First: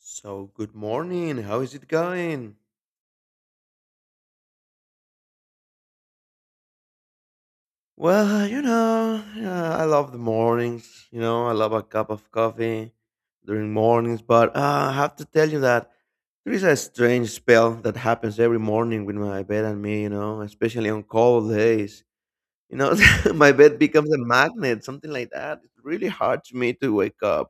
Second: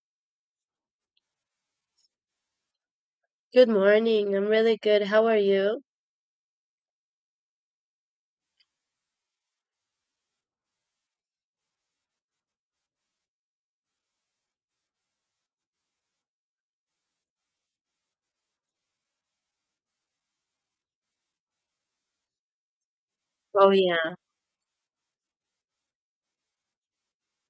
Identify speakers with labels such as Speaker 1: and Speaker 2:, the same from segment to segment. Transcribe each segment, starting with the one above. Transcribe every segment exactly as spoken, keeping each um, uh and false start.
Speaker 1: So, good morning. How is it going?
Speaker 2: Good morning. I'm really good. How are you?
Speaker 1: Well, you know, yeah, I love the mornings. You know, I love a cup of coffee during mornings. But uh, I have to tell you that there is a strange spell that happens every morning with my bed and me, you know, especially on cold days. You know, my
Speaker 2: Oh
Speaker 1: bed becomes
Speaker 2: yeah,
Speaker 1: a magnet, something like that. It's really hard to me to wake up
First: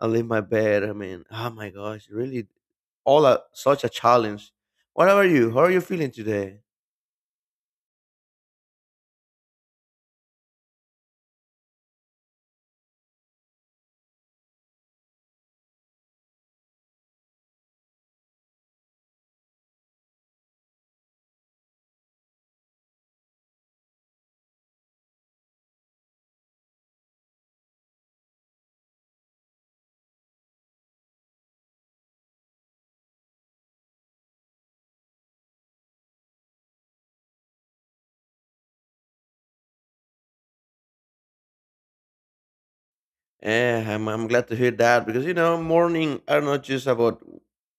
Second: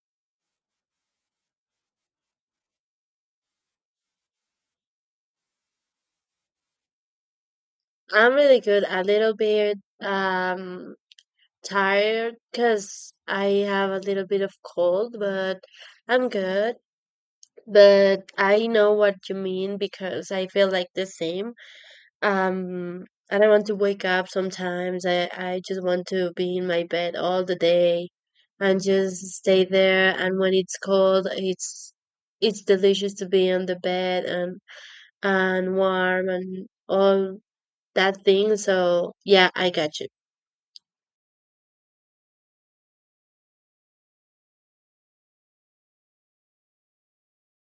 Speaker 1: and leave my bed. I mean, oh my gosh, really, all a, such a challenge. What about you? How are you feeling today?
Speaker 2: I'm really good. A little bit um tired because I have a little bit of cold, but I'm good. But I know what you mean because I feel like the same. Um, I don't want to wake up sometimes. I I just want to be in my bed all the day and just stay there. And when it's cold, it's it's delicious to be on the bed and and warm and all that thing. So yeah, I got you.
Speaker 1: Eh, I'm, I'm glad to hear that because you know morning are not just about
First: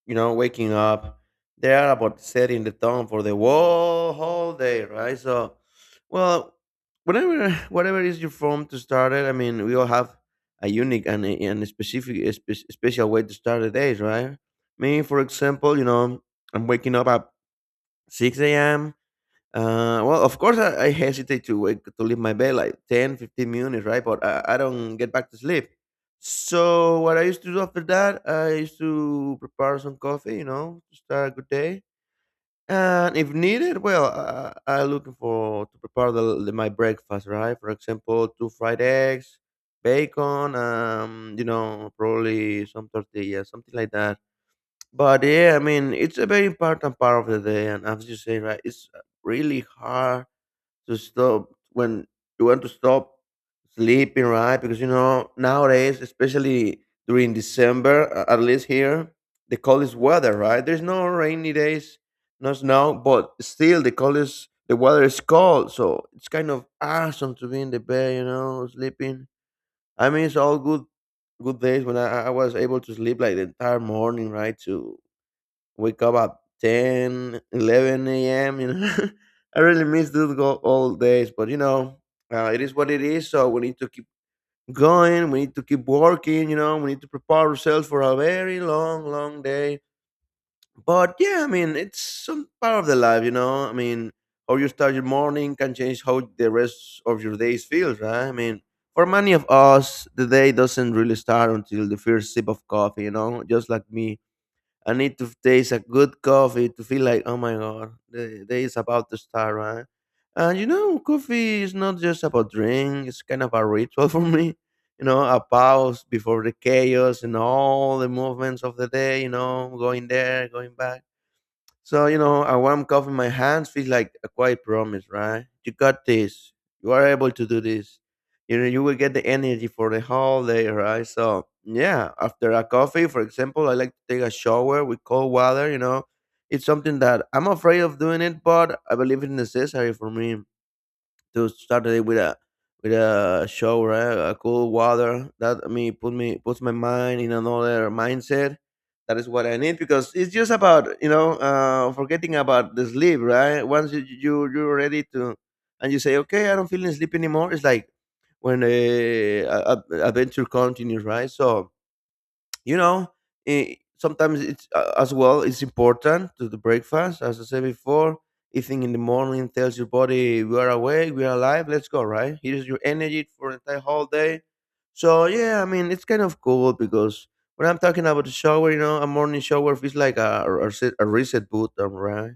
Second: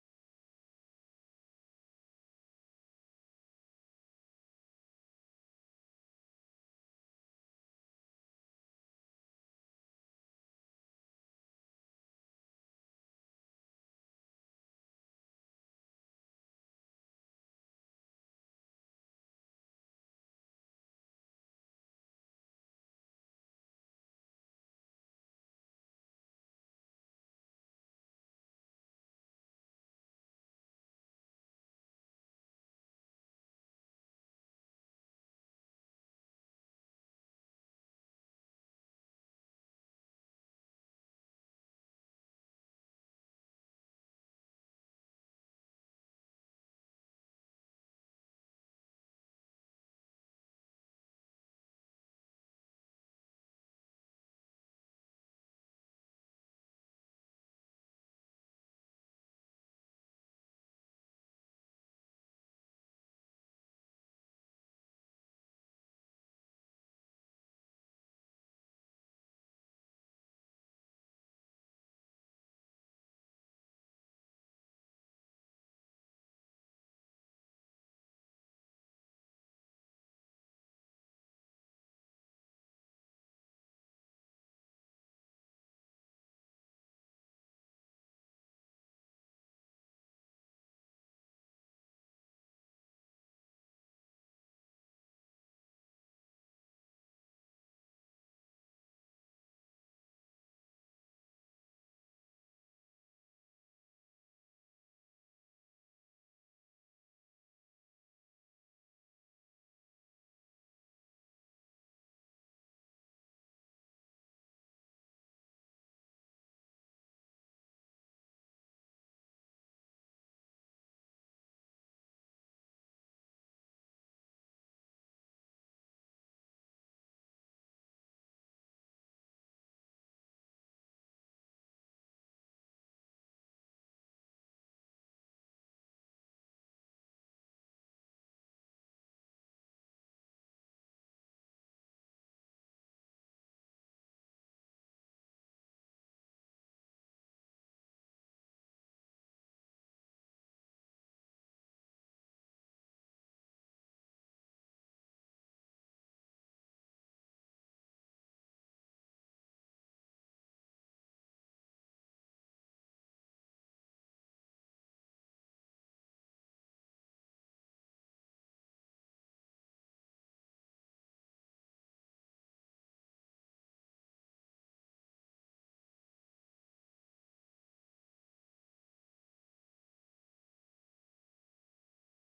Speaker 1: you know waking up; they are about setting the tone for the whole whole day, right? So, well, whatever whatever is your form to start it. I mean, we all have a unique and a, and a specific, a spe- special way to start the days, right? Me, for example, you know, I'm waking up at six a m. Uh, well, of course, I, I hesitate to wake to leave my bed like ten, fifteen minutes, right? But I, I don't get back to sleep. So what I used to do after that, I used to prepare some coffee, you know, to start a good day. And if needed, well, I, I looking for to prepare the, the- my breakfast, right? For example, two fried eggs, bacon, um, you know, probably some tortilla, something like that. But yeah, I mean, it's a very important part of the day, and as you say, right, it's really hard to stop when you want to stop sleeping, right? Because you know nowadays, especially during December, a- at least here, the coldest weather, right? There's no rainy days, no snow, but still the coldest the weather is cold, so it's kind of awesome to be in the bed, you know, sleeping. I mean, it's all good, good days when I, I was able to sleep like the entire morning, right? To wake up at ten, eleven a m you know I really miss those go- old days. But you know uh, it is what it is, so we need to keep going, we need to keep working, you know we need to prepare ourselves for a very long long day. But yeah, I mean, it's some part of the life. you know I mean, how you start your morning can change how the rest of your days feels, right? I mean, for many of us the day doesn't really start until the first sip of coffee, you know just like me. I need to taste a good coffee to feel like, oh my god, the day is about to start, right? And you know, coffee is not just about drink; it's kind of a ritual for me. You know, a pause before the chaos and all the movements of the day. You know, going there, going back, so, you know, a warm cup in my hands feels like a quiet promise, right? You got this. You are able to do this. You know, you will get the energy for the whole day, right? So, yeah, after a coffee, for example, I like to take a shower with cold water, you know. It's something that I'm afraid of doing it, but I believe it's necessary for me to start the day with a with a shower, eh, a cool water. That me put me puts my mind in another mindset. That is what I need because it's just about you know uh, forgetting about the sleep, right? Once you you you're ready to, and you say, okay, I don't feel sleep anymore. It's like when uh, a, a- adventure continues, right? So you know eh, sometimes it's uh, as well it's important to the breakfast as I said before. Eating in the morning tells your body we are awake, we are alive, let's go, right? Here's your energy for the entire whole day. So yeah, I mean, it's kind of cool because when I'm talking about the shower, you know a morning shower feels like a, a, reset- a reset boot, um, right.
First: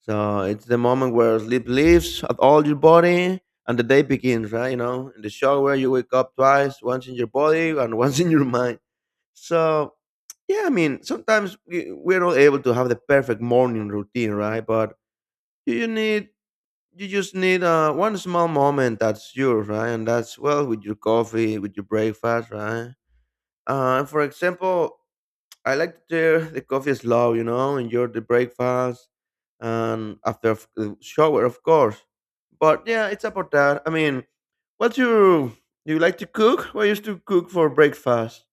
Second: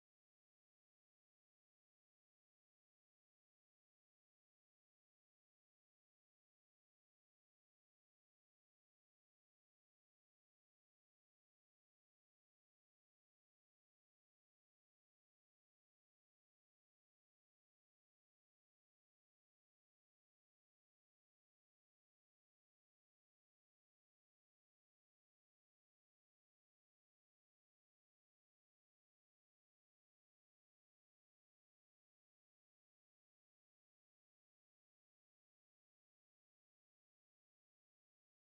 Speaker 1: So it's the moment where sleep leaves at all your body and the day begins, right? You know, in the shower, you wake up twice, once in your body and once in your mind. So, yeah, I mean, sometimes we- we're not able to have the perfect morning routine, right? But you you need, you just need uh, one small moment that's yours, right? And that's, well, with your coffee, with your breakfast, right? Uh, for example, I like that there the coffee is slow, you know, enjoy the breakfast and after of- the shower, of course. But yeah, it's about that. I mean, what's your do you like to cook? Well, I used to cook for breakfast.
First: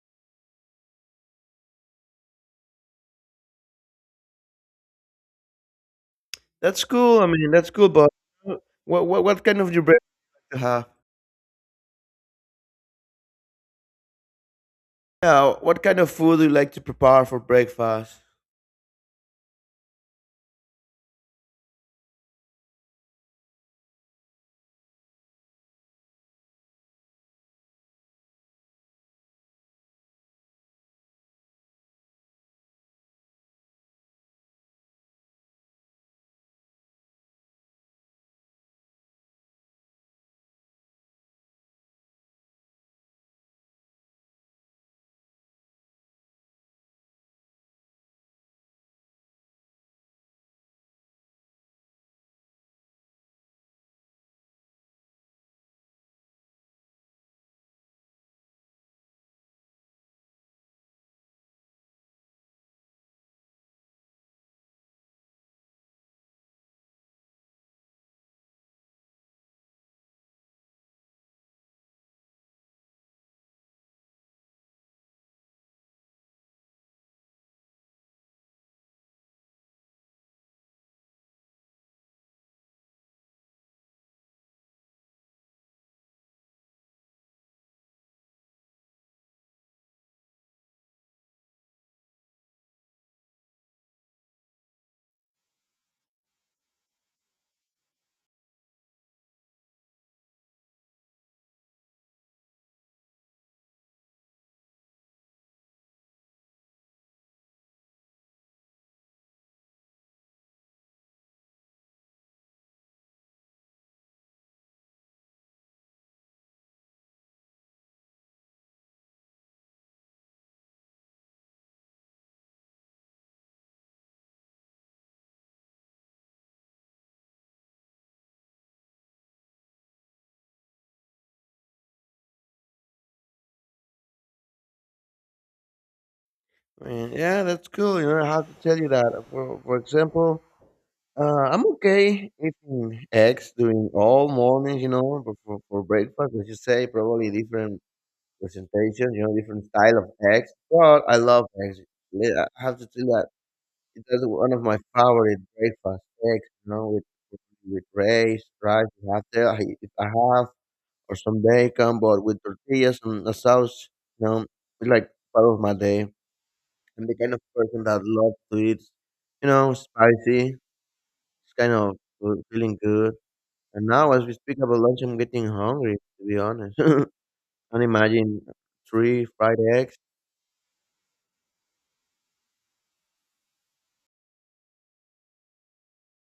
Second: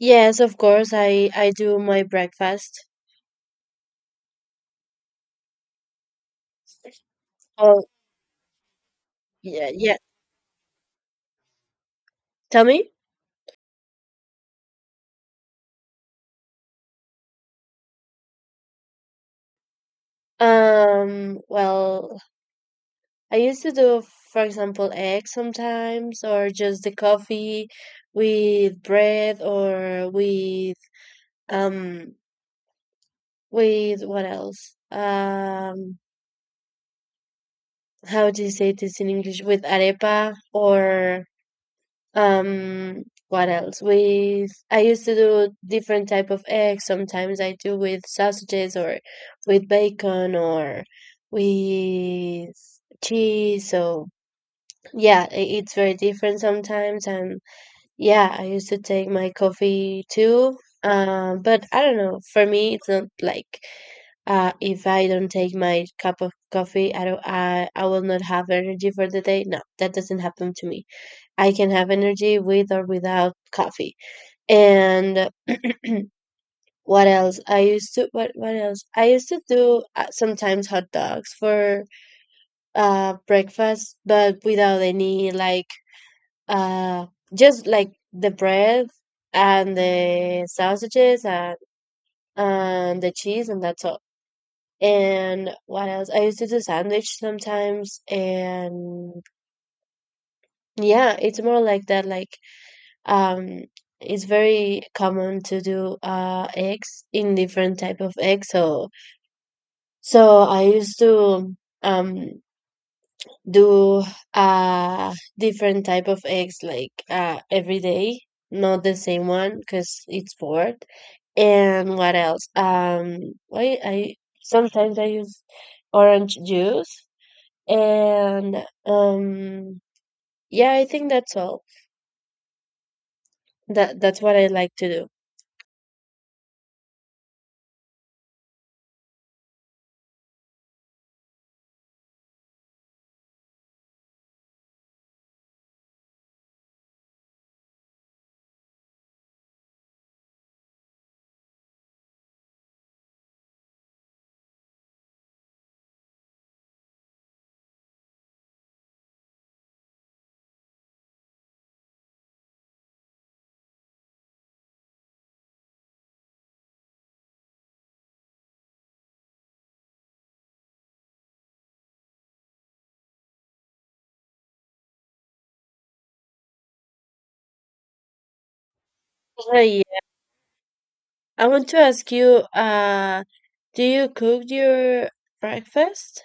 Speaker 2: Yes, of course. I I do my breakfast.
Speaker 1: That's cool. I mean, that's
Speaker 2: Oh
Speaker 1: cool. But uh, what what, what kind
Speaker 2: yeah,
Speaker 1: of your
Speaker 2: yeah.
Speaker 1: breakfast you have?
Speaker 2: Tell me.
Speaker 1: Yeah, what kind of food do you like to prepare for breakfast?
Speaker 2: Um. Well, I used to do, for example, eggs sometimes, or just the coffee with bread, or with um with what else? Um. How do you say this in English? With arepa or um what else? With, I used to do different type of eggs. Sometimes I do with sausages, or with bacon, or with cheese. So yeah, i- it's very different sometimes. And yeah, I used to take my coffee too. Um but I don't know, for me it's not like, uh if I don't take my cup of coffee, I don't I, I will not have energy for the day. No, that doesn't happen to me. I can have energy with or without coffee. And what else? I used to what what else? I used to do uh, sometimes hot dogs for uh breakfast, but without any, like, uh just like the bread and the sausages and and the cheese and that's all. And what else? I used to do sandwich sometimes and yeah, it's more like that, like, um it's very common to do uh eggs in different type of eggs. So so I used to um do uh different type of eggs, like, uh every day, not the same one because it's bored. And what else? um i i sometimes, I use orange juice, and um yeah, I think that's all. That that's what I like to do.
Speaker 1: I mean, yeah, that's cool. You know, I have to tell you that. For for example, Uh, I'm okay eating eggs during all mornings, you know, for, for, for breakfast, as you say, probably different presentations, you know, different style of eggs. But I love eggs. Li- I have to tell that it's one of my favorite breakfast eggs, you know, with with rice, rice you have there. I, if I have or some bacon, but with tortillas and a sauce, you know, it's like part of my day. I'm the kind of person that loves to eat, you know, spicy. It's kind of good- feeling good. And now, as we speak about lunch, I'm getting hungry, to be honest. Can't imagine three fried eggs.
Speaker 2: I want to ask you, uh, do you cook your breakfast?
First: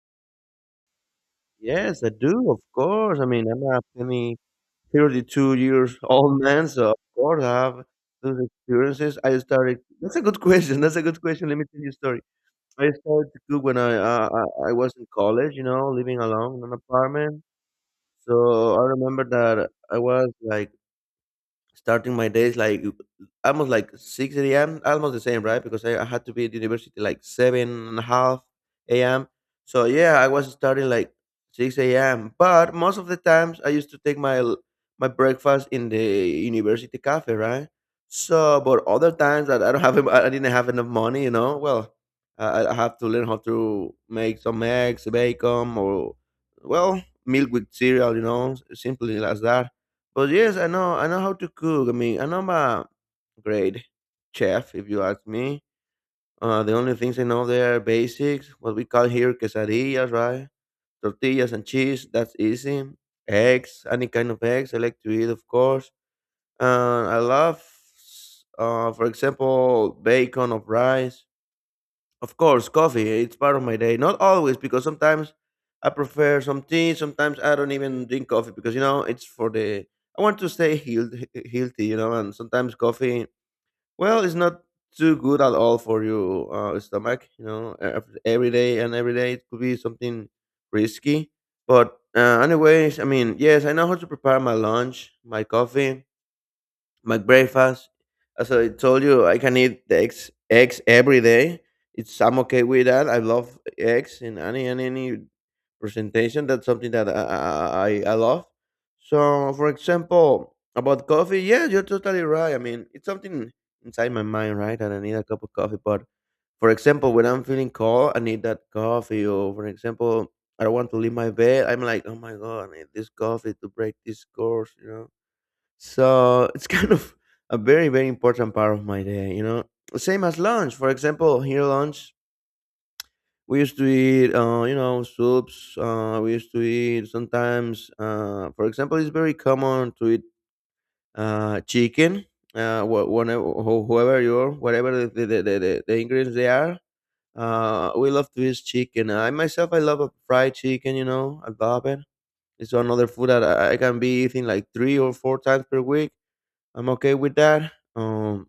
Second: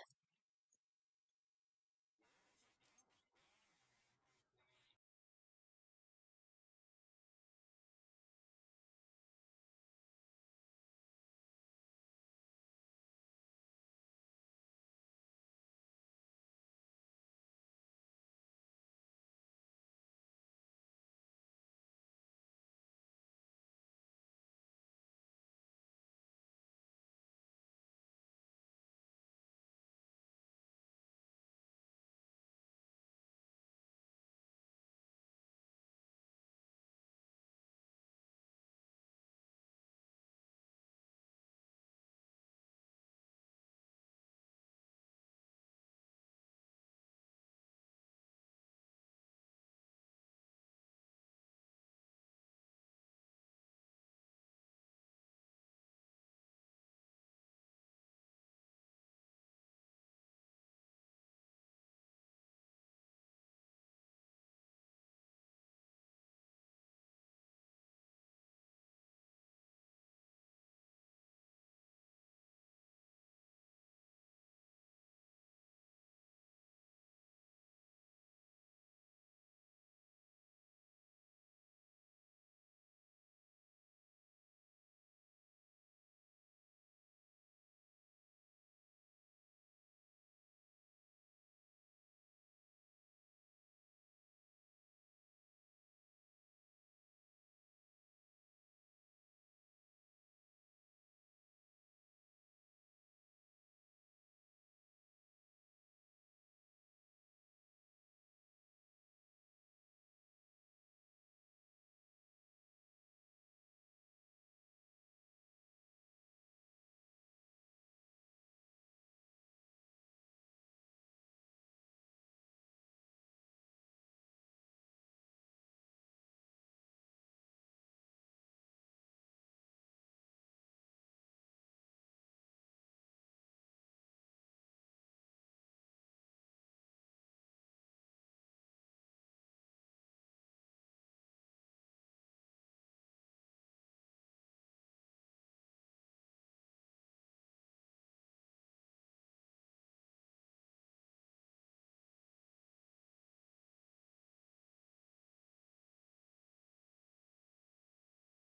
Speaker 1: Yes, I do, of course. I mean, I'm a penny thirty-two years old man, so of course I have those experiences. I started, that's a good question. That's a good question. Let me tell you a story. I started to cook when I, uh, I, I was in college, you know, living alone in an apartment. So I remember that I was like starting my days like almost like six a m, almost the same, right? Because i I had to be at university like seven and a half a m. So yeah, I was starting like six a m, but most of the times I used to take my l- my breakfast in the university cafe, right? So but other times that I don't have en- I didn't have enough money, you know well, i, I have to learn how to make some eggs, bacon, or well, milk with cereal, you know simply like that. But yes, I know I know how to cook. I mean, I'm not a great chef, if you ask me. Uh, the only things I know there are basics, what we call here quesadillas, right? Tortillas and cheese, that's easy. Eggs, any kind of eggs I like to eat, of course. And I love, uh, for example, bacon of rice. Of course, coffee. It's part of my day. Not always, because sometimes I prefer some tea. Sometimes I don't even drink coffee because you know it's for the. I want to stay healed, he- healthy, you know. And sometimes coffee, well, it's not too good at all for your uh, stomach. You know, Ev- every day and every day it could be something risky. But uh, anyways, I mean, yes, I know how to prepare my lunch, my coffee, my breakfast. As I told you, I can eat the eggs eggs every day. It's I'm okay with that. I love eggs in any and any presentation. That's something that I, I i I love. So for example, about coffee, yeah, you're totally right. I mean, it's something inside my mind, right, and I need a cup of coffee. But for example, when I'm feeling cold, I need that coffee. Or for example, I don't want to leave my bed. I'm like, oh my god, I need this coffee to break this course, you know. So it's kind of a very, very important part of my day, you know. Same as lunch. For example, here lunch, we used to eat, uh, you know, soups. Uh, we used to eat sometimes, uh, for example, it's very common to eat uh, chicken, uh, wh- whenever, wh- whoever you are, whatever the, the, the, the, the ingredients they are. Uh, we love to eat chicken. I myself, I love a fried chicken, you know, I love it. It's another food that I I can be eating like three or four times per week. I'm okay with that. Um,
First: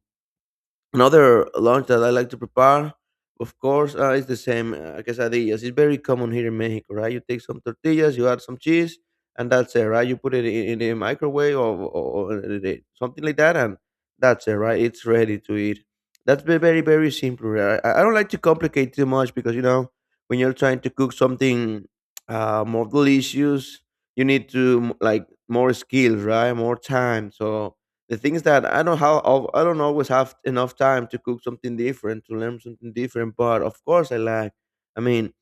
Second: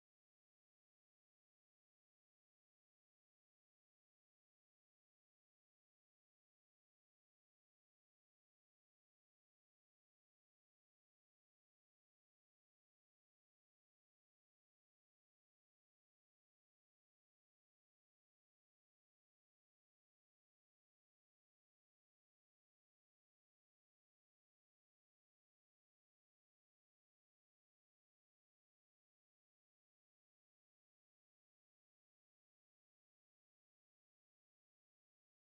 Speaker 1: another lunch that I like to prepare, of course, uh, is the same uh, quesadillas. It's very common here in Mexico, right? You take some tortillas, you add some cheese, and that's it, right? You put it in, in the microwave or, or, or in the- something like that, and that's it, right? It's ready to eat. That's ve- very, very simple. Right? I, I don't like to complicate too much because, you know, when you're trying to cook something uh, more delicious, you need to, like, more skills, right? More time. So, the thing is that I don't have, al- I don't always have enough time to cook something different to learn something different. But of course, I like. I mean,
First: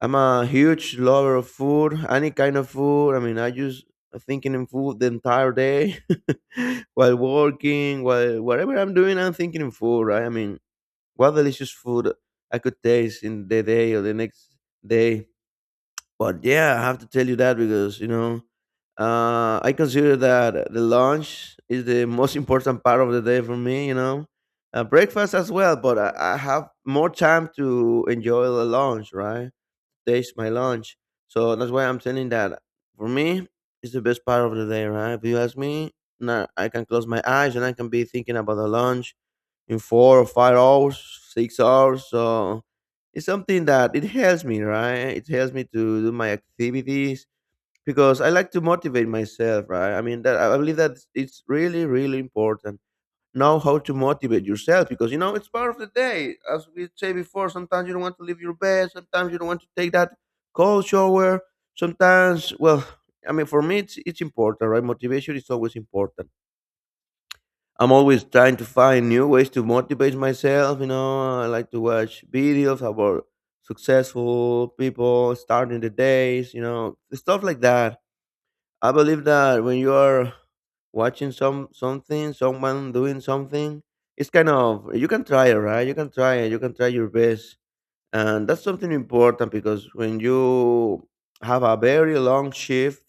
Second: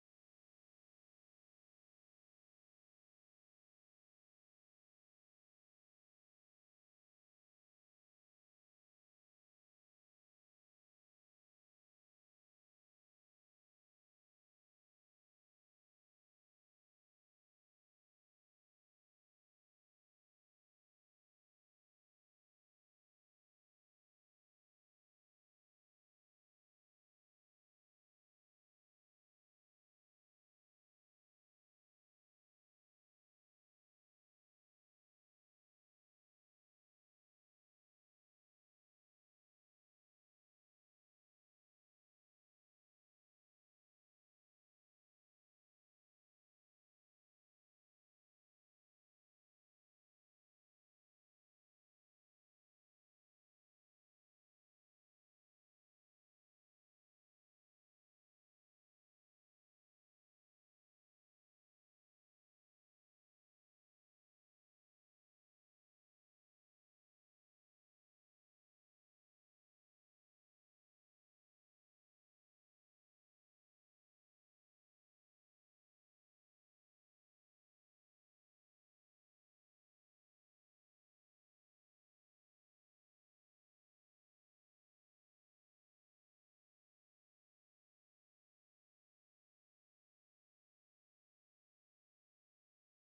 Speaker 1: I'm a huge lover of food, any kind of food. I mean, I just thinking in food the entire day while working, while whatever I'm doing, I'm thinking in food. Right? I mean, what delicious food I could taste in the day or the next day. But yeah, I have to tell you that because you know, uh, I consider that the lunch is the most important part of the day for me. You know, uh, breakfast as well, but I, I have more time to enjoy the lunch, right? Taste my lunch, so that's why I'm telling that for me, it's the best part of the day, right? If you ask me, now I can close my eyes and I can be thinking about the lunch in four or five hours, six hours. So it's something that it helps me, right? It helps me to do my activities because I like to motivate myself, right? I mean, that I I believe that it's really, really important know how to motivate yourself because you know it's part of the day. As we say before, sometimes you don't want to leave your bed, sometimes you don't want to take that cold shower, sometimes, well, I mean, for me, it's, it's important, right? Motivation is always important. I'm always trying to find new ways to motivate myself. You know, I like to watch videos about successful people starting the days. You know, stuff like that. I believe that when you are watching some something, someone doing something, it's kind of you can try it, right? You can try it. You can try your best, and that's something important because when you have a very long shift.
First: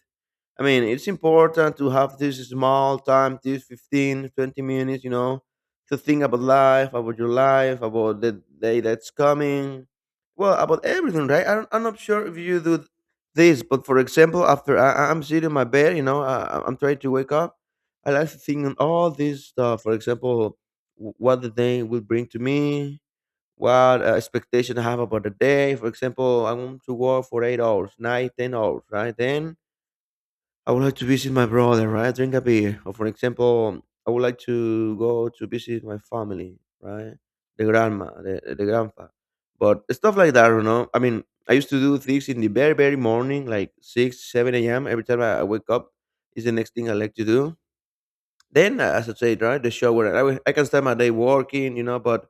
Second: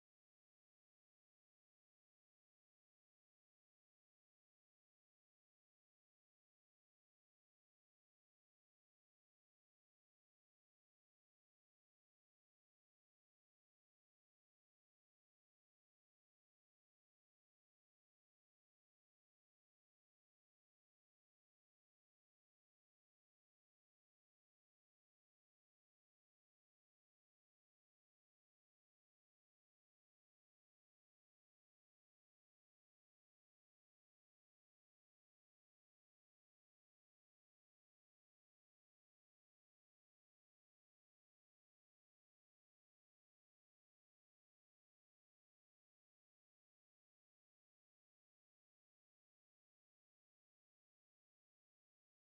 Speaker 1: I mean, it's important to have this small time, this fifteen, twenty minutes, you know, to think about life, about your life, about the day that's coming. Well, about everything, right? I don't, I'm not sure if you do this, but for example, after I, I- I'm sitting in my bed, you know, I, I'm trying to wake up, I like to think on all this stuff. For example, wh- what the day will bring to me, what uh, expectation I have about the day. For example, I want to work for eight hours, nine, ten hours, right? Then I would like to visit my brother, right? Drink a beer. Or for example, I would like to go to visit my family, right? The grandma, the, the grandpa. But stuff like that, you know. I mean, I used to do things in the very, very morning, like six, seven a m. Every time I I wake up is the next thing I like to do. Then, as I said, right, the shower. I, will- I can start my day working, you know, but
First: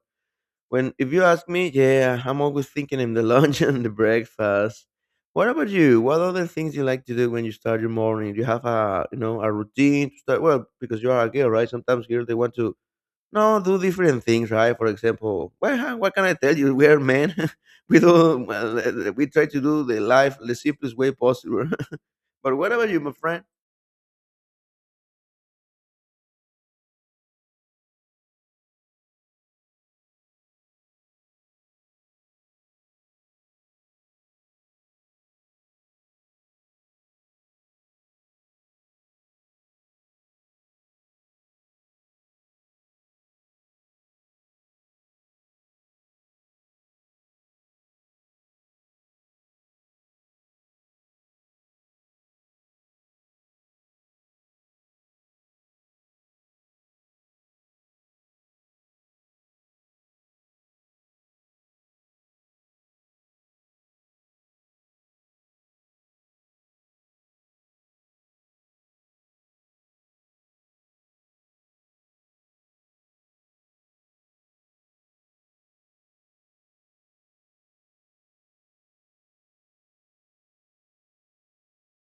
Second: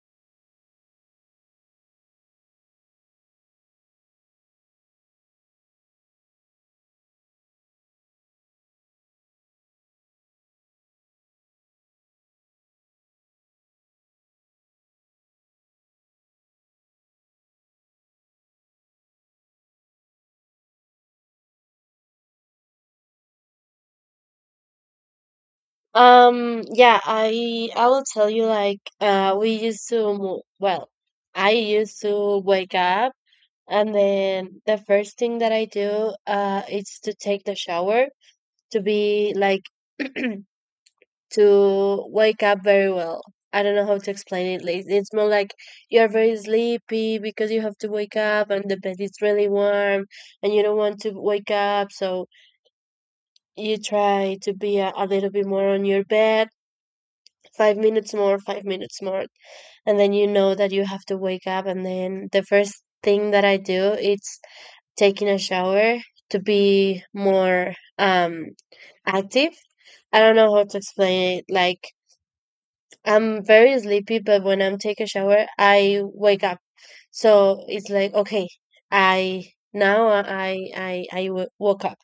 Speaker 1: when if you ask me, yeah, I'm always thinking in the lunch and the breakfast. What about you? What other things you like to do when you start your morning? Do you have a, you know, a routine to start? Well, because you are a girl, right? Sometimes girls they want to no do different things, right? For example, well, huh, what can I tell you? We are men. We do well, uh, we try to do the life the simplest way possible. But what about you, my friend?
Speaker 2: Um, yeah, I I will tell you, like, uh we used to mo- well, I used to wake up, and then the first thing that I do uh is to take the shower, to be like, to wake up very well. I don't know how to explain it, like. It's more like you're very sleepy because you have to wake up and the bed is really warm and you don't want to wake up. So you try to be a, a little bit more on your bed, five minutes more, five minutes more. And then you know that you have to wake up. And then the first thing that I do is taking a shower to be more, um, active. I don't know how to explain it. Like, I'm very sleepy, but when I'm take a shower, I wake up. So it's like, okay, I now I I I w- woke up,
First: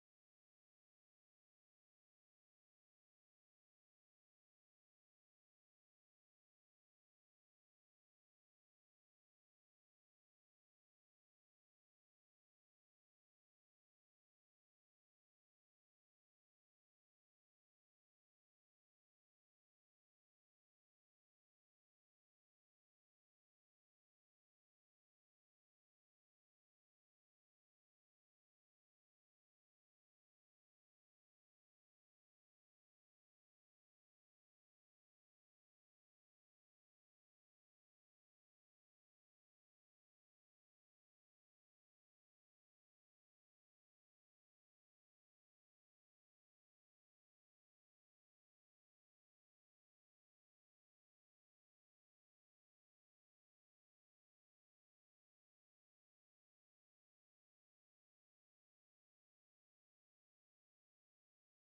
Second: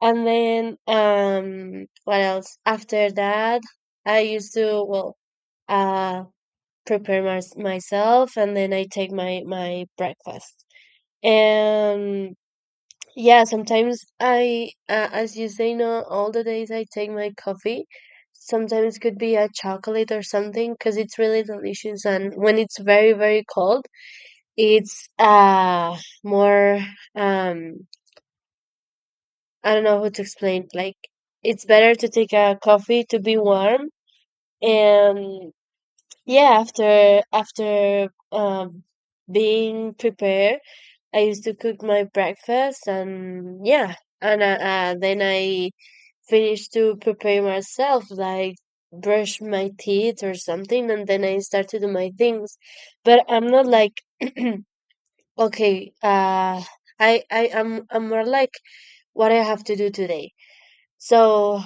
Speaker 2: and then, um what else? After that, I used to, well, uh prepare my, myself, and then I take my my breakfast. And yeah, sometimes I, uh, as you say, not all the days I take my coffee. Sometimes it could be a chocolate or something because it's really delicious. And when it's very, very cold, it's uh more, um I don't know how to explain. Like, it's better to take a coffee to be warm. And yeah, after after um being prepared, I used to cook my breakfast. And yeah, and uh, uh, then I finish to prepare myself, like brush my teeth or something, and then I start to do my things. But I'm not like, okay, uh, I I am I'm I'm more like, what I have to do today. So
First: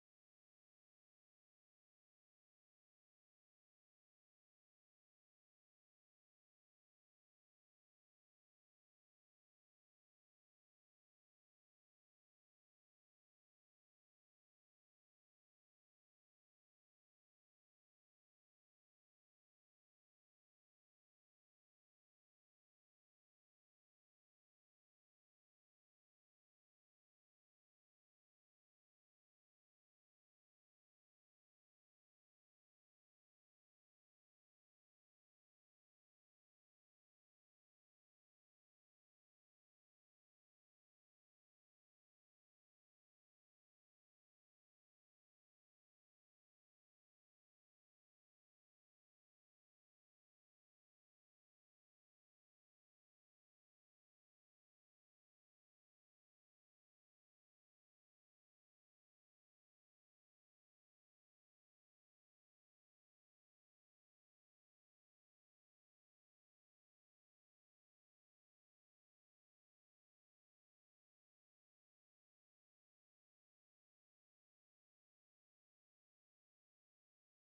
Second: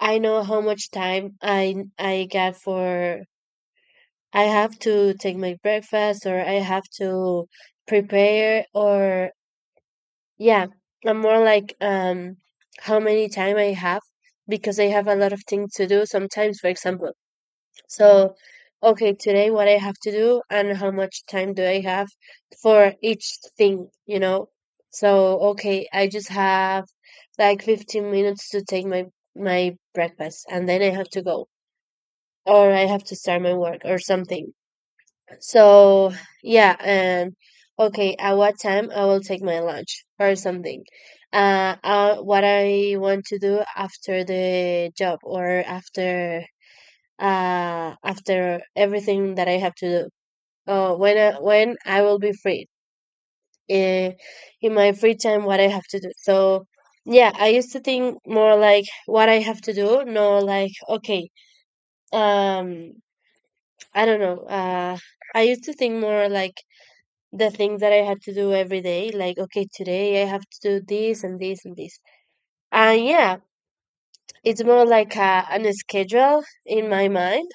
Speaker 2: I know how much time I I got for, I have to take my breakfast, or I have to prepare, or. Yeah, I'm more like, um how many time I have because I have a lot of things to do sometimes, for example. So, okay, today what I have to do and how much time do I have for each thing, you know? So, okay, I just have like fifteen minutes to take my my breakfast and then I have to go, or I have to start my work or something. So yeah. And okay, at what time I will take my lunch or something. Uh, uh what I want to do after the job, or after uh after everything that I have to do. Uh, when I, when I will be free. In, in my free time, what I have to do. So yeah, I used to think more like what I have to do, no like, okay, um, I don't know. Uh, I used to think more like the things that I had to do every day. Like, okay, today I have to do this and this and this. And yeah, it's more like a, an schedule in my mind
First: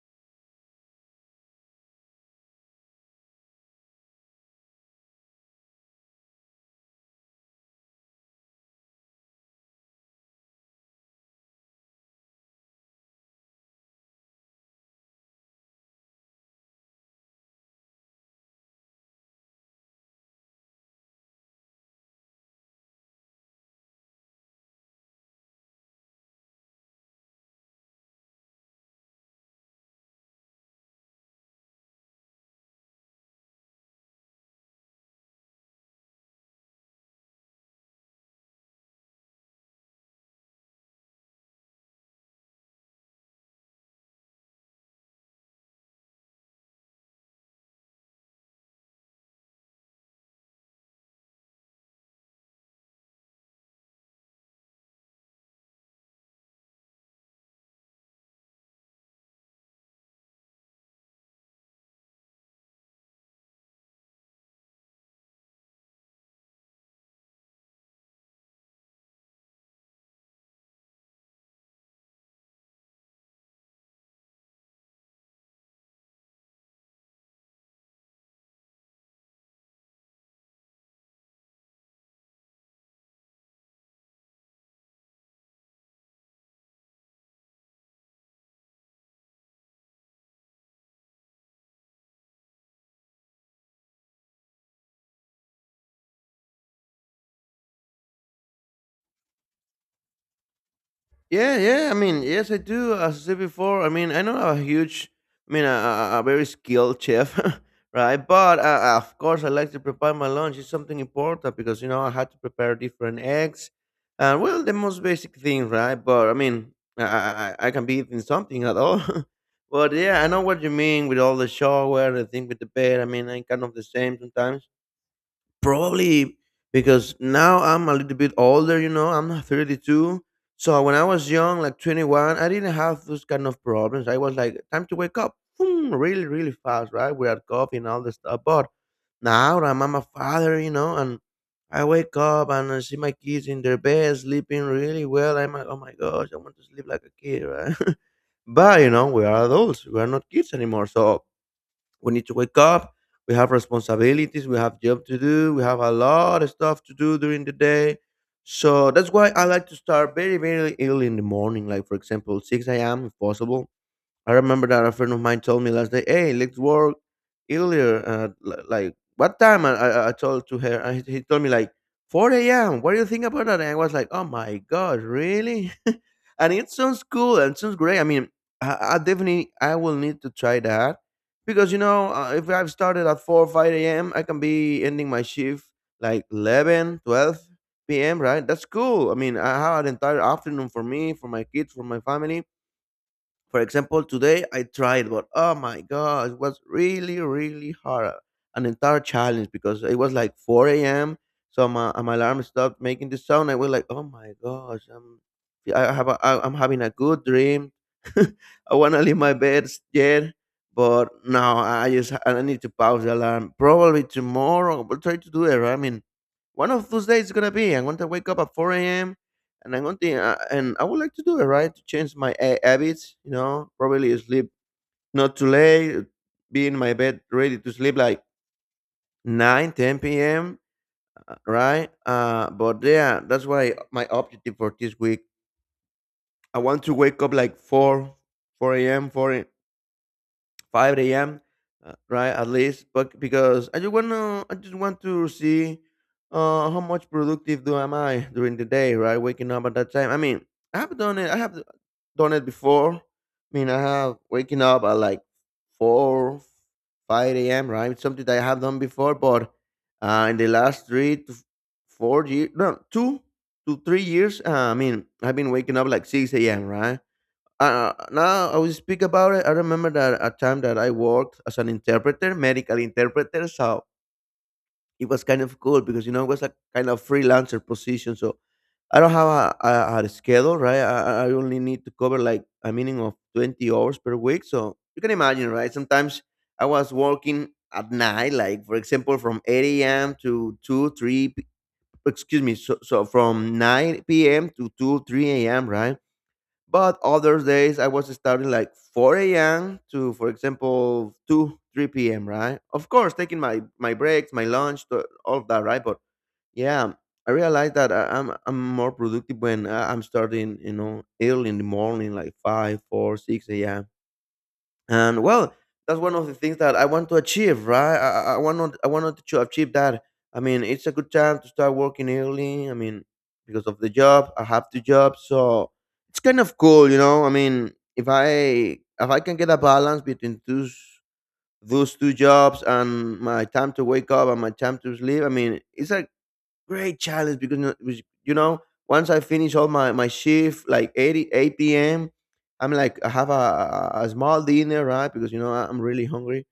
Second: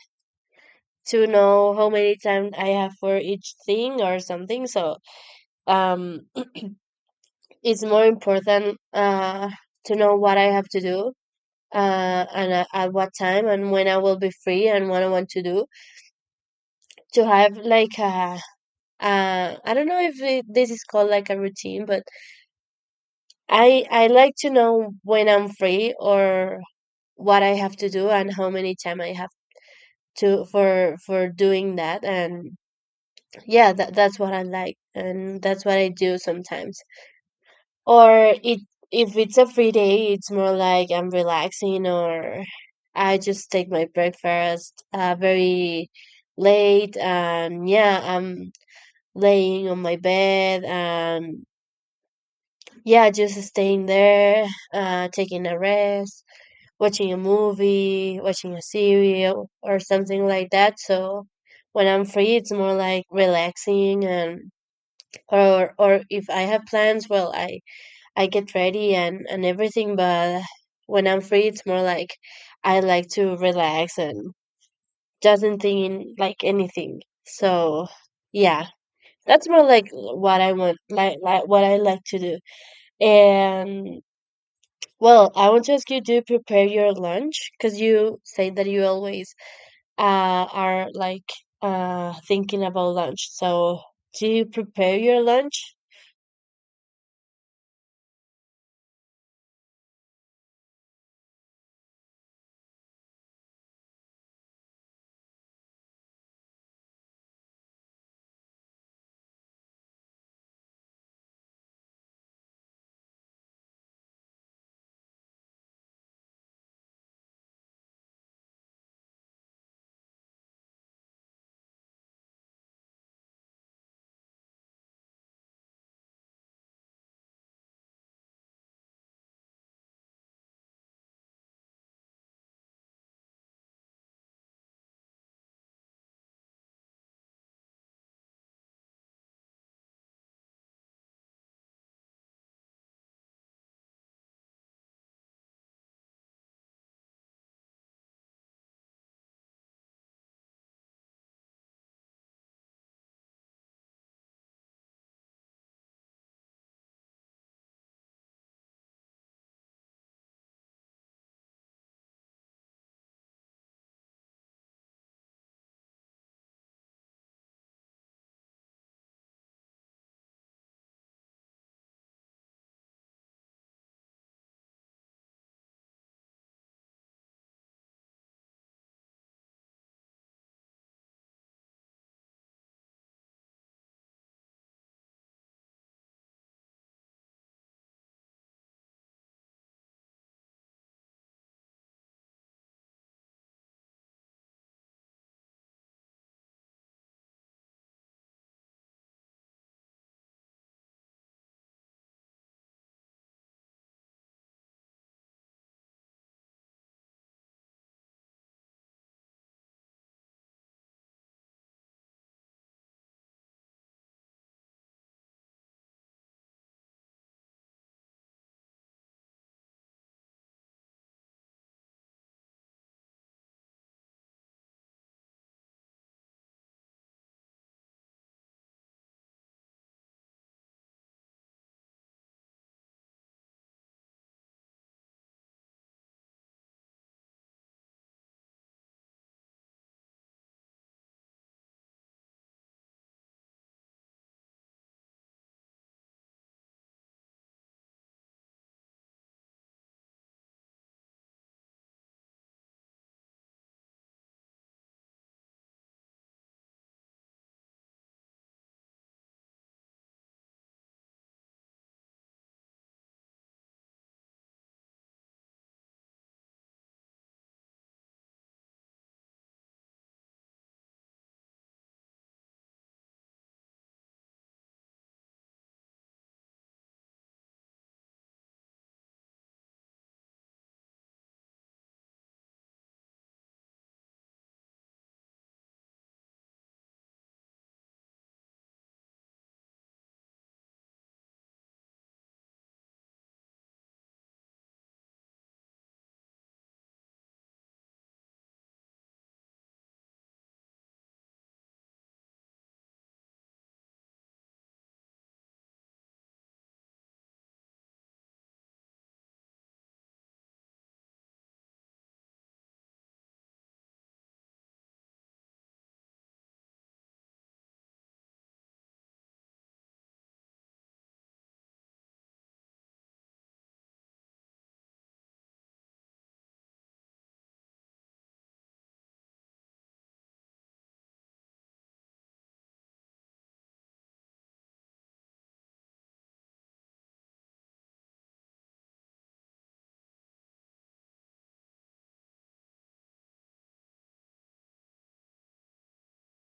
Speaker 2: to know how many times I have for each thing or something. So, um, it's more important, uh, to know what I have to do. Uh, and uh, at what time and when I will be free and what I want to do, to have like a uh, I don't know if it, this is called like a routine, but I I like to know when I'm free or what I have to do and how many time I have to for for doing that. And yeah, that that's what I like and that's what I do sometimes. Or, it if it's a free day, it's more like I'm relaxing, or I just take my breakfast uh very late and yeah, I'm laying on my bed and yeah, just staying there, uh taking a rest, watching a movie, watching a serial, or something like that. So when I'm free, it's more like relaxing, and or or if I have plans, well, I I get ready and and everything. But when I'm free, it's more like I like to relax and doesn't think like anything. So yeah, that's more like what I want, like like what I like to do. And well, I want to ask you, do you prepare your lunch? Because you say that you always, uh, are like, uh, thinking about lunch. So, do you prepare your lunch?
Speaker 1: Yeah, yeah. I mean, yes, I do. As I said before, I mean, I know a huge, I mean, a, a, a very skilled chef, right? But uh, of course, I like to prepare my lunch. It's something important because you know I had to prepare different eggs, and well, the most basic thing, right? But I mean, I I, I I can be eating something at all. But yeah, I know what you mean with all the shower, the thing with the bed. I mean, I'm kind of the same sometimes probably because now I'm a little bit older, you know, I'm thirty-two. So when I was young, like twenty-one, I didn't have those kind of problems. I was like, time to wake up, boom, really, really fast, right? We had coffee and all this stuff. But now that I'm a father, you know, and I wake up and I see my kids in their bed sleeping really well. I'm like, oh my gosh, I want to sleep like a kid, right? But you know, we are adults, we are not kids anymore. So we need to wake up. We have responsibilities, we have job to do, we have a lot of stuff to do during the day. So that's why I like to start very, very early in the morning, like for example six a.m. if possible. I remember that a friend of mine told me last day, "Hey, let's work earlier." Uh, li- like what time? I, I I told to her, and he he told me like four a m. What do you think about that? And I was like, "Oh my god, really?" And it sounds cool and sounds great. I mean, I, I definitely I will need to try that because you know uh, if I've started at four or five a m, I can be ending my shift like eleven, twelve p m. Right? That's cool. I mean, I have an entire afternoon for me, for my kids, for my family. For example, today I tried, but oh my god, it was really, really hard. uh, An entire challenge because it was like four a m. So my, my alarm stopped making the sound. I was like, oh my gosh, I'm, yeah, I have a, I, I'm having a good dream. I want to leave my bed yet, but now I just I need to pause the alarm. Probably tomorrow, we'll try to do it. Right? I mean, one of those days it's gonna be. I'm gonna wake up at four a.m. and I'm going to, uh, and I would like to do it right to change my ha- habits. You know, probably sleep not too late, be in my bed ready to sleep like nine, ten p m uh, Right? Uh, but yeah, that's why my objective for this week. I want to wake up like four, four a m four five a m uh, right at least, but because I just wanna I just want to see uh how much productive do am I during the day, right? Waking up at that time. I mean, I have done it. I have done it before. I mean, I have waking up at like four, five a m. Right, something that I have done before, but uh, in the last three to f- four years, no, two to three years, uh, I mean, I've been waking up like six a m. Right, uh, now I will speak about it. I remember that a time that I worked as an interpreter, medical interpreter. So it was kind of cool because you know it was a kind of freelancer position. So I don't have a, a, a schedule, right? I, I I only need to cover like a minimum of twenty hours per week. So you can imagine, right? Sometimes I was working at night, like for example, from eight a m to two, three. p- Excuse me. So, so from nine p m to two, three a m. Right? But other days I was starting like four a m to, for example, two, three p m. Right? Of course, taking my my breaks, my lunch, to, all of that. Right? But yeah, I realized that I, I'm I'm more productive when I- I'm starting, you know, early in the morning, like five, four, six a.m. and well, that's one of the things that I want to achieve, right? i, I I want, not I wanted, to achieve that. I mean, it's a good time to start working early. I mean, because of the job, I have two jobs. So it's kind of cool, you know. I mean, if I, if I can get a balance between those those two jobs and my time to wake up and my time to sleep, I mean, it's a great challenge because you know which- you know, once I finish all my my shift like eight 8 p.m. I'm like I have a, a a small dinner, right? Because you know I- I'm really hungry,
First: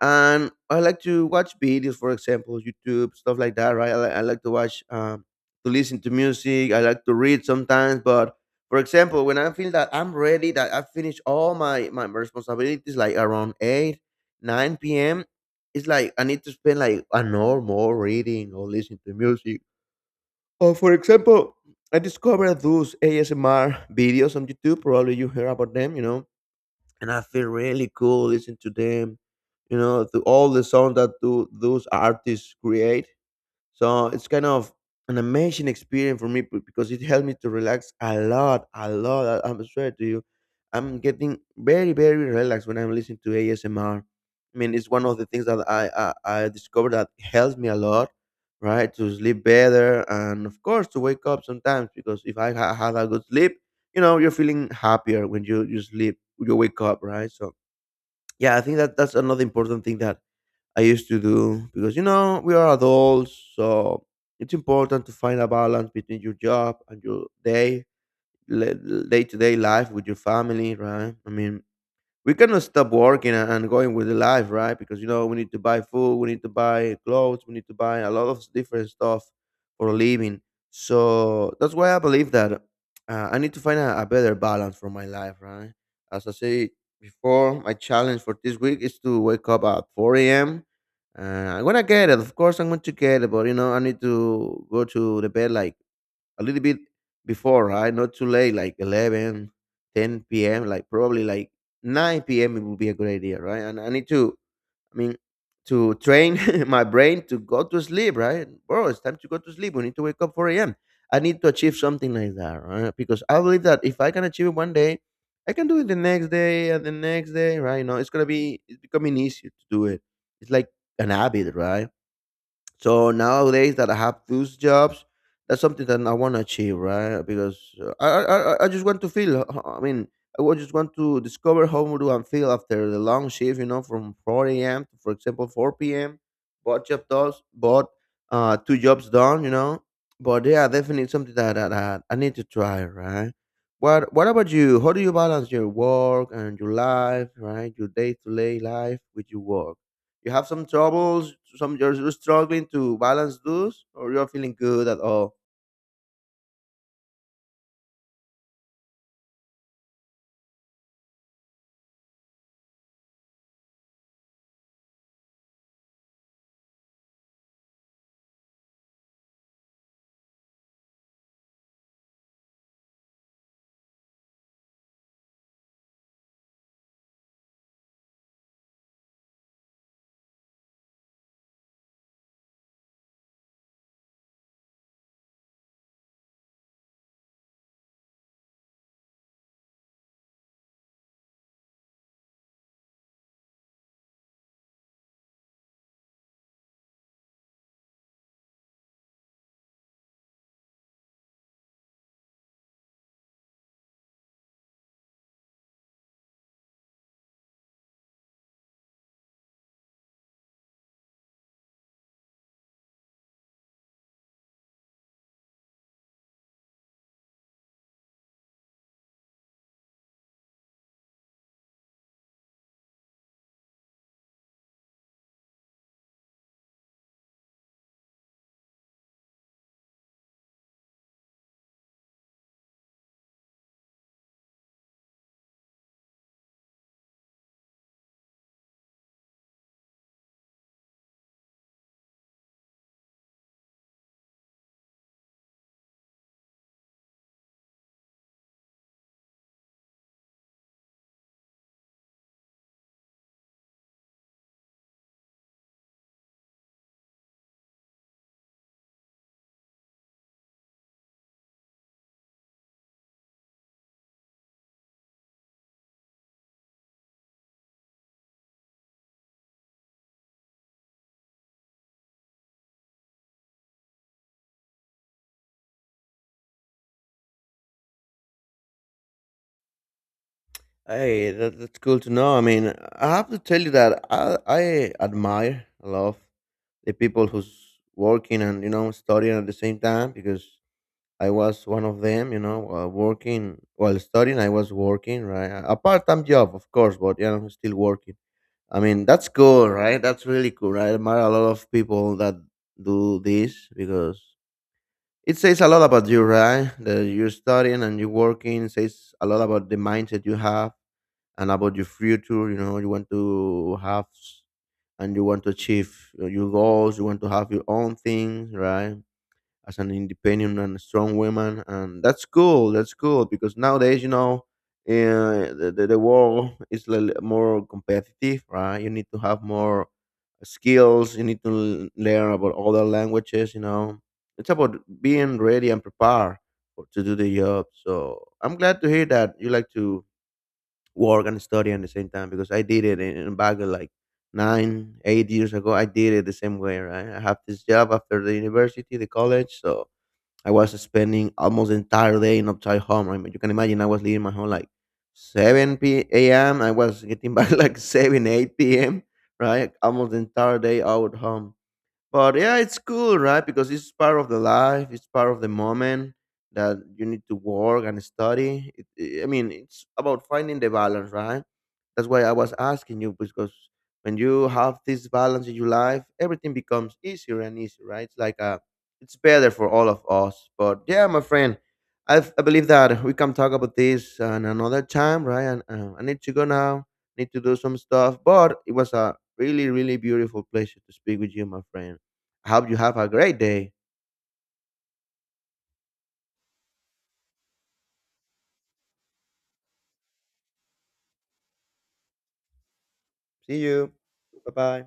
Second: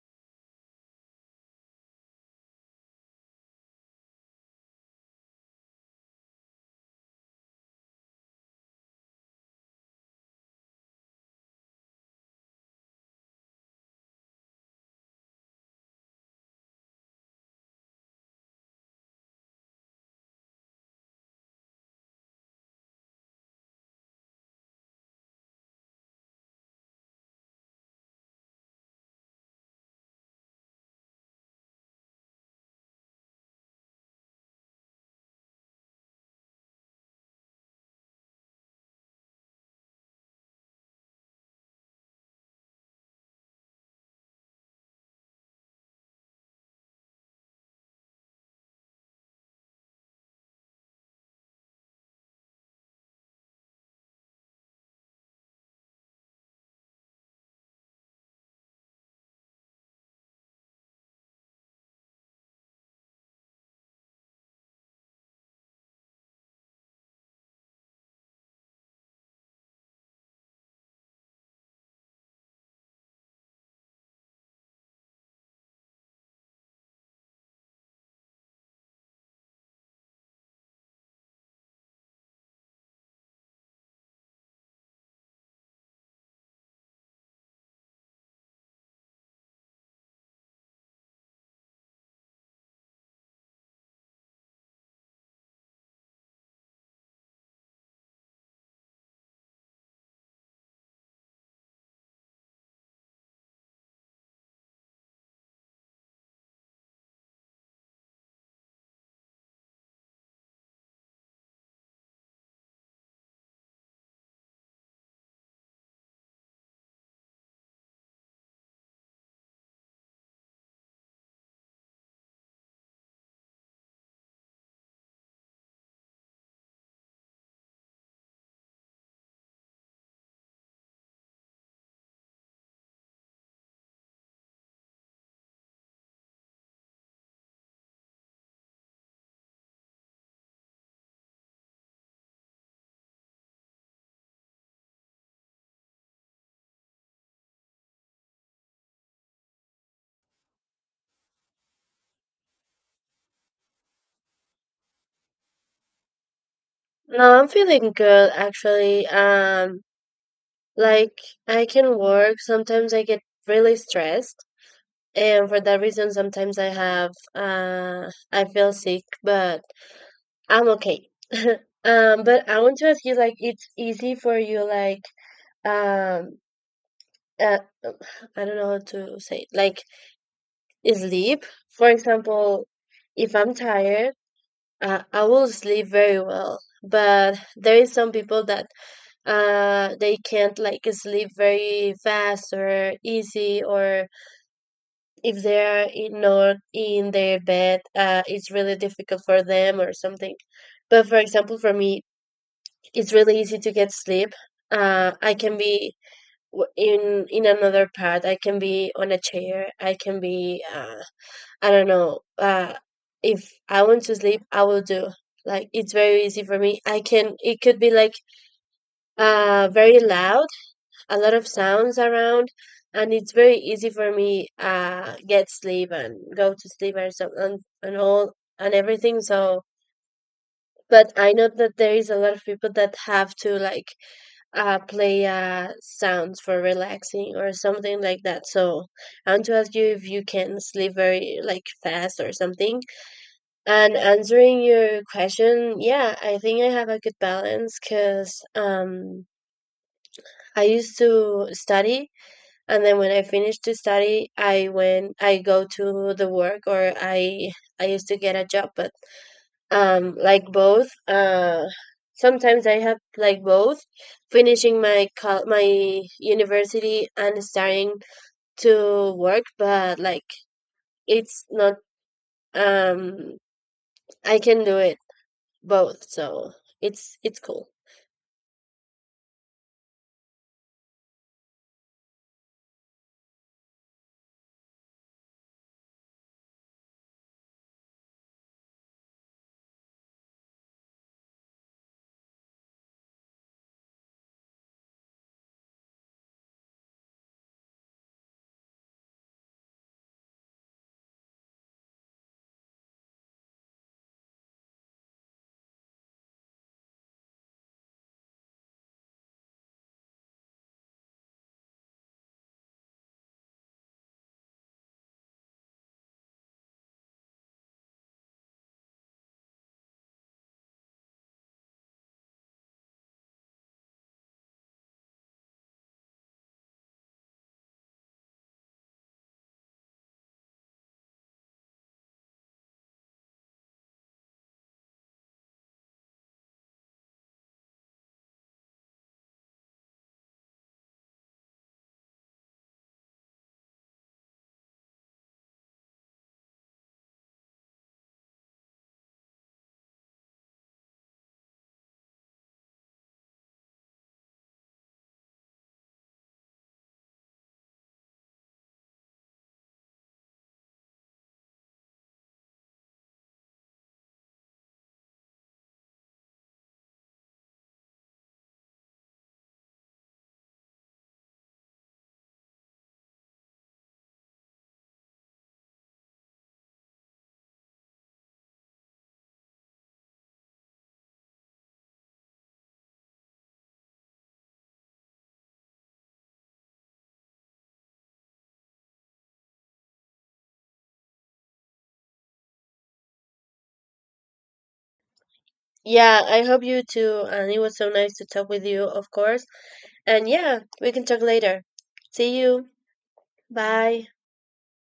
Speaker 1: and I like to watch videos, for example YouTube, stuff like that, right? I, li- I like to watch, um, to listen to music. I like to read sometimes. But for example, when I feel that I'm ready, that I finish all my my responsibilities, like around eight nine p m. It's like I need to spend like an hour more reading or listening to music, or for example, I discovered those A S M R videos on YouTube. Probably you hear about them, you know. And I feel really cool listening to them. You know, to all the sound that do, those artists create. So it's kind of an amazing experience for me, be- because it helped me to relax a lot, a lot. I, I'm swear to you, I'm getting very, very relaxed when I'm listening to A S M R. I mean, it's one of the things that I I, I discovered that helps me a lot, right? To sleep better, and of course to wake up sometimes, because if I ha- had a good sleep, you know, you're feeling happier when you you sleep, you wake up, right? So yeah, I think that that's another important thing that I used to do, because you know we are adults, so it's important to find a balance between your job and your day day to day life with your family, right? I mean, we cannot stop working a- and going with the life, right? Because you know we need to buy food, we need to buy clothes, we need to buy a lot of different stuff for a living. So that's why I believe that uh, I need to find a, a better balance for my life, right? As I said before, my challenge for this week is to wake up at four a m. Uh, I'm gonna get it, of course. I'm going to get it, but you know I need to go to the bed like a little bit before, right? Not too late, like eleven, ten p m, like probably like nine p m. It would be a good idea, right? And I need to, I mean, to train my brain to go to sleep, right? Bro, it's time to go to sleep. We need to wake up four a m. I need to achieve something like that, right? Because I believe that if I can achieve it one day, I can do it the next day and the next day, right? You know, it's gonna be it's becoming easier to do it. It's like an habit, right? So nowadays that I have those jobs, that's something that I want to achieve, right? Because uh, I, I I I just want to feel. uh, I mean, I wa- just want to discover how do I feel after the long shift, you know, from four a m to, for example, four p m. Both job does, both, uh, two jobs done, you know. But yeah, definitely something that, that, that I need to try, right? What What about you? How do you balance your work and your life, right? Your day to day life with your work? You have some troubles, some you're you're struggling to balance those, or you're feeling good at all.
Speaker 2: No, I'm feeling good actually. Um, like, I can work. Sometimes I get really stressed, and for that reason, sometimes I have uh I feel sick, but I'm okay. Um, but I want to ask you, like, it's easy for you, like, um, uh, I don't know how to say it, like, sleep. For example, if I'm tired. uh, I will sleep very well, but there is some people that uh they can't, like, sleep very fast or easy, or if they are in, not in their bed, uh, it's really difficult for them or something. But for example, for me, it's really easy to get sleep. Uh, I can be w- in in another part. I can be on a chair. I can be, uh, I don't know. Uh, if I want to sleep, I will do. Like, it's very easy for me. I can. It could be like, uh very loud, a lot of sounds around, and it's very easy for me, uh get sleep and go to sleep or something, and, and, all and everything. So, but I know that there is a lot of people that have to, like, uh play uh sounds for relaxing or something like that. So I want to ask you if you can sleep very, like, fast or something. And answering your question, yeah, I think I have a good balance because, um, I used to study, and then when I finished to study, I went, I go to the work, or I I used to get a job. But, um, like, both, uh, sometimes I have like both, finishing my col- my university and starting to work. But, like, it's not, um, I can do it both, so it's it's cool.
Speaker 1: Hey, that, that's cool to know. I mean, I have to tell you that I, I admire, a lot, the people who's working and you know studying at the same time, because I was one of them. You know, uh, working while studying, I was working, right, a part time job, of course, but you know, still working. I mean, that's cool, right? That's really cool. Right? I admire a lot of people that do this because it says a lot about you, right? That you're studying and you're working. It says a lot about the mindset you have and about your future. You know, you want to have s- and you want to achieve your goals. You want to have your own things, right? As an independent and strong woman. And that's cool, that's cool, because nowadays you know, uh, the, the, the world is li- more competitive, right? You need to have more skills, you need to l- learn about other languages, you know, it's about being ready and prepared for, to do the job. So I'm glad to hear that you like to work and study at the same time, because I did it in, in back in like nine eight years ago. I did it the same way, right? I have this job after the university, the college, so I was spending almost the entire day in upside home. I mean, you can imagine I was leaving my home like seven p m. I was getting back like seven, eight p m. Right, almost the entire day out home. But yeah, it's cool, right? Because it's part of the life. It's part of the moment that you need to work and study. It, it- I mean, it's about finding the balance, right? That's why I was asking you, because when you have this balance in your life, everything becomes easier and easier, right? It's like a, it's better for all of us. But yeah, my friend, I I believe that we can talk about this and another time, right? And uh, I need to go now. Need to do some stuff, but it was a really, really beautiful pleasure to speak with you, my friend. I hope you have a great day.
Speaker 2: Yeah, I hope you too. And it was so nice to talk with you, of course. And yeah, we can talk later. See you.
Speaker 1: See you.
Speaker 2: Bye.
Speaker 1: Bye bye.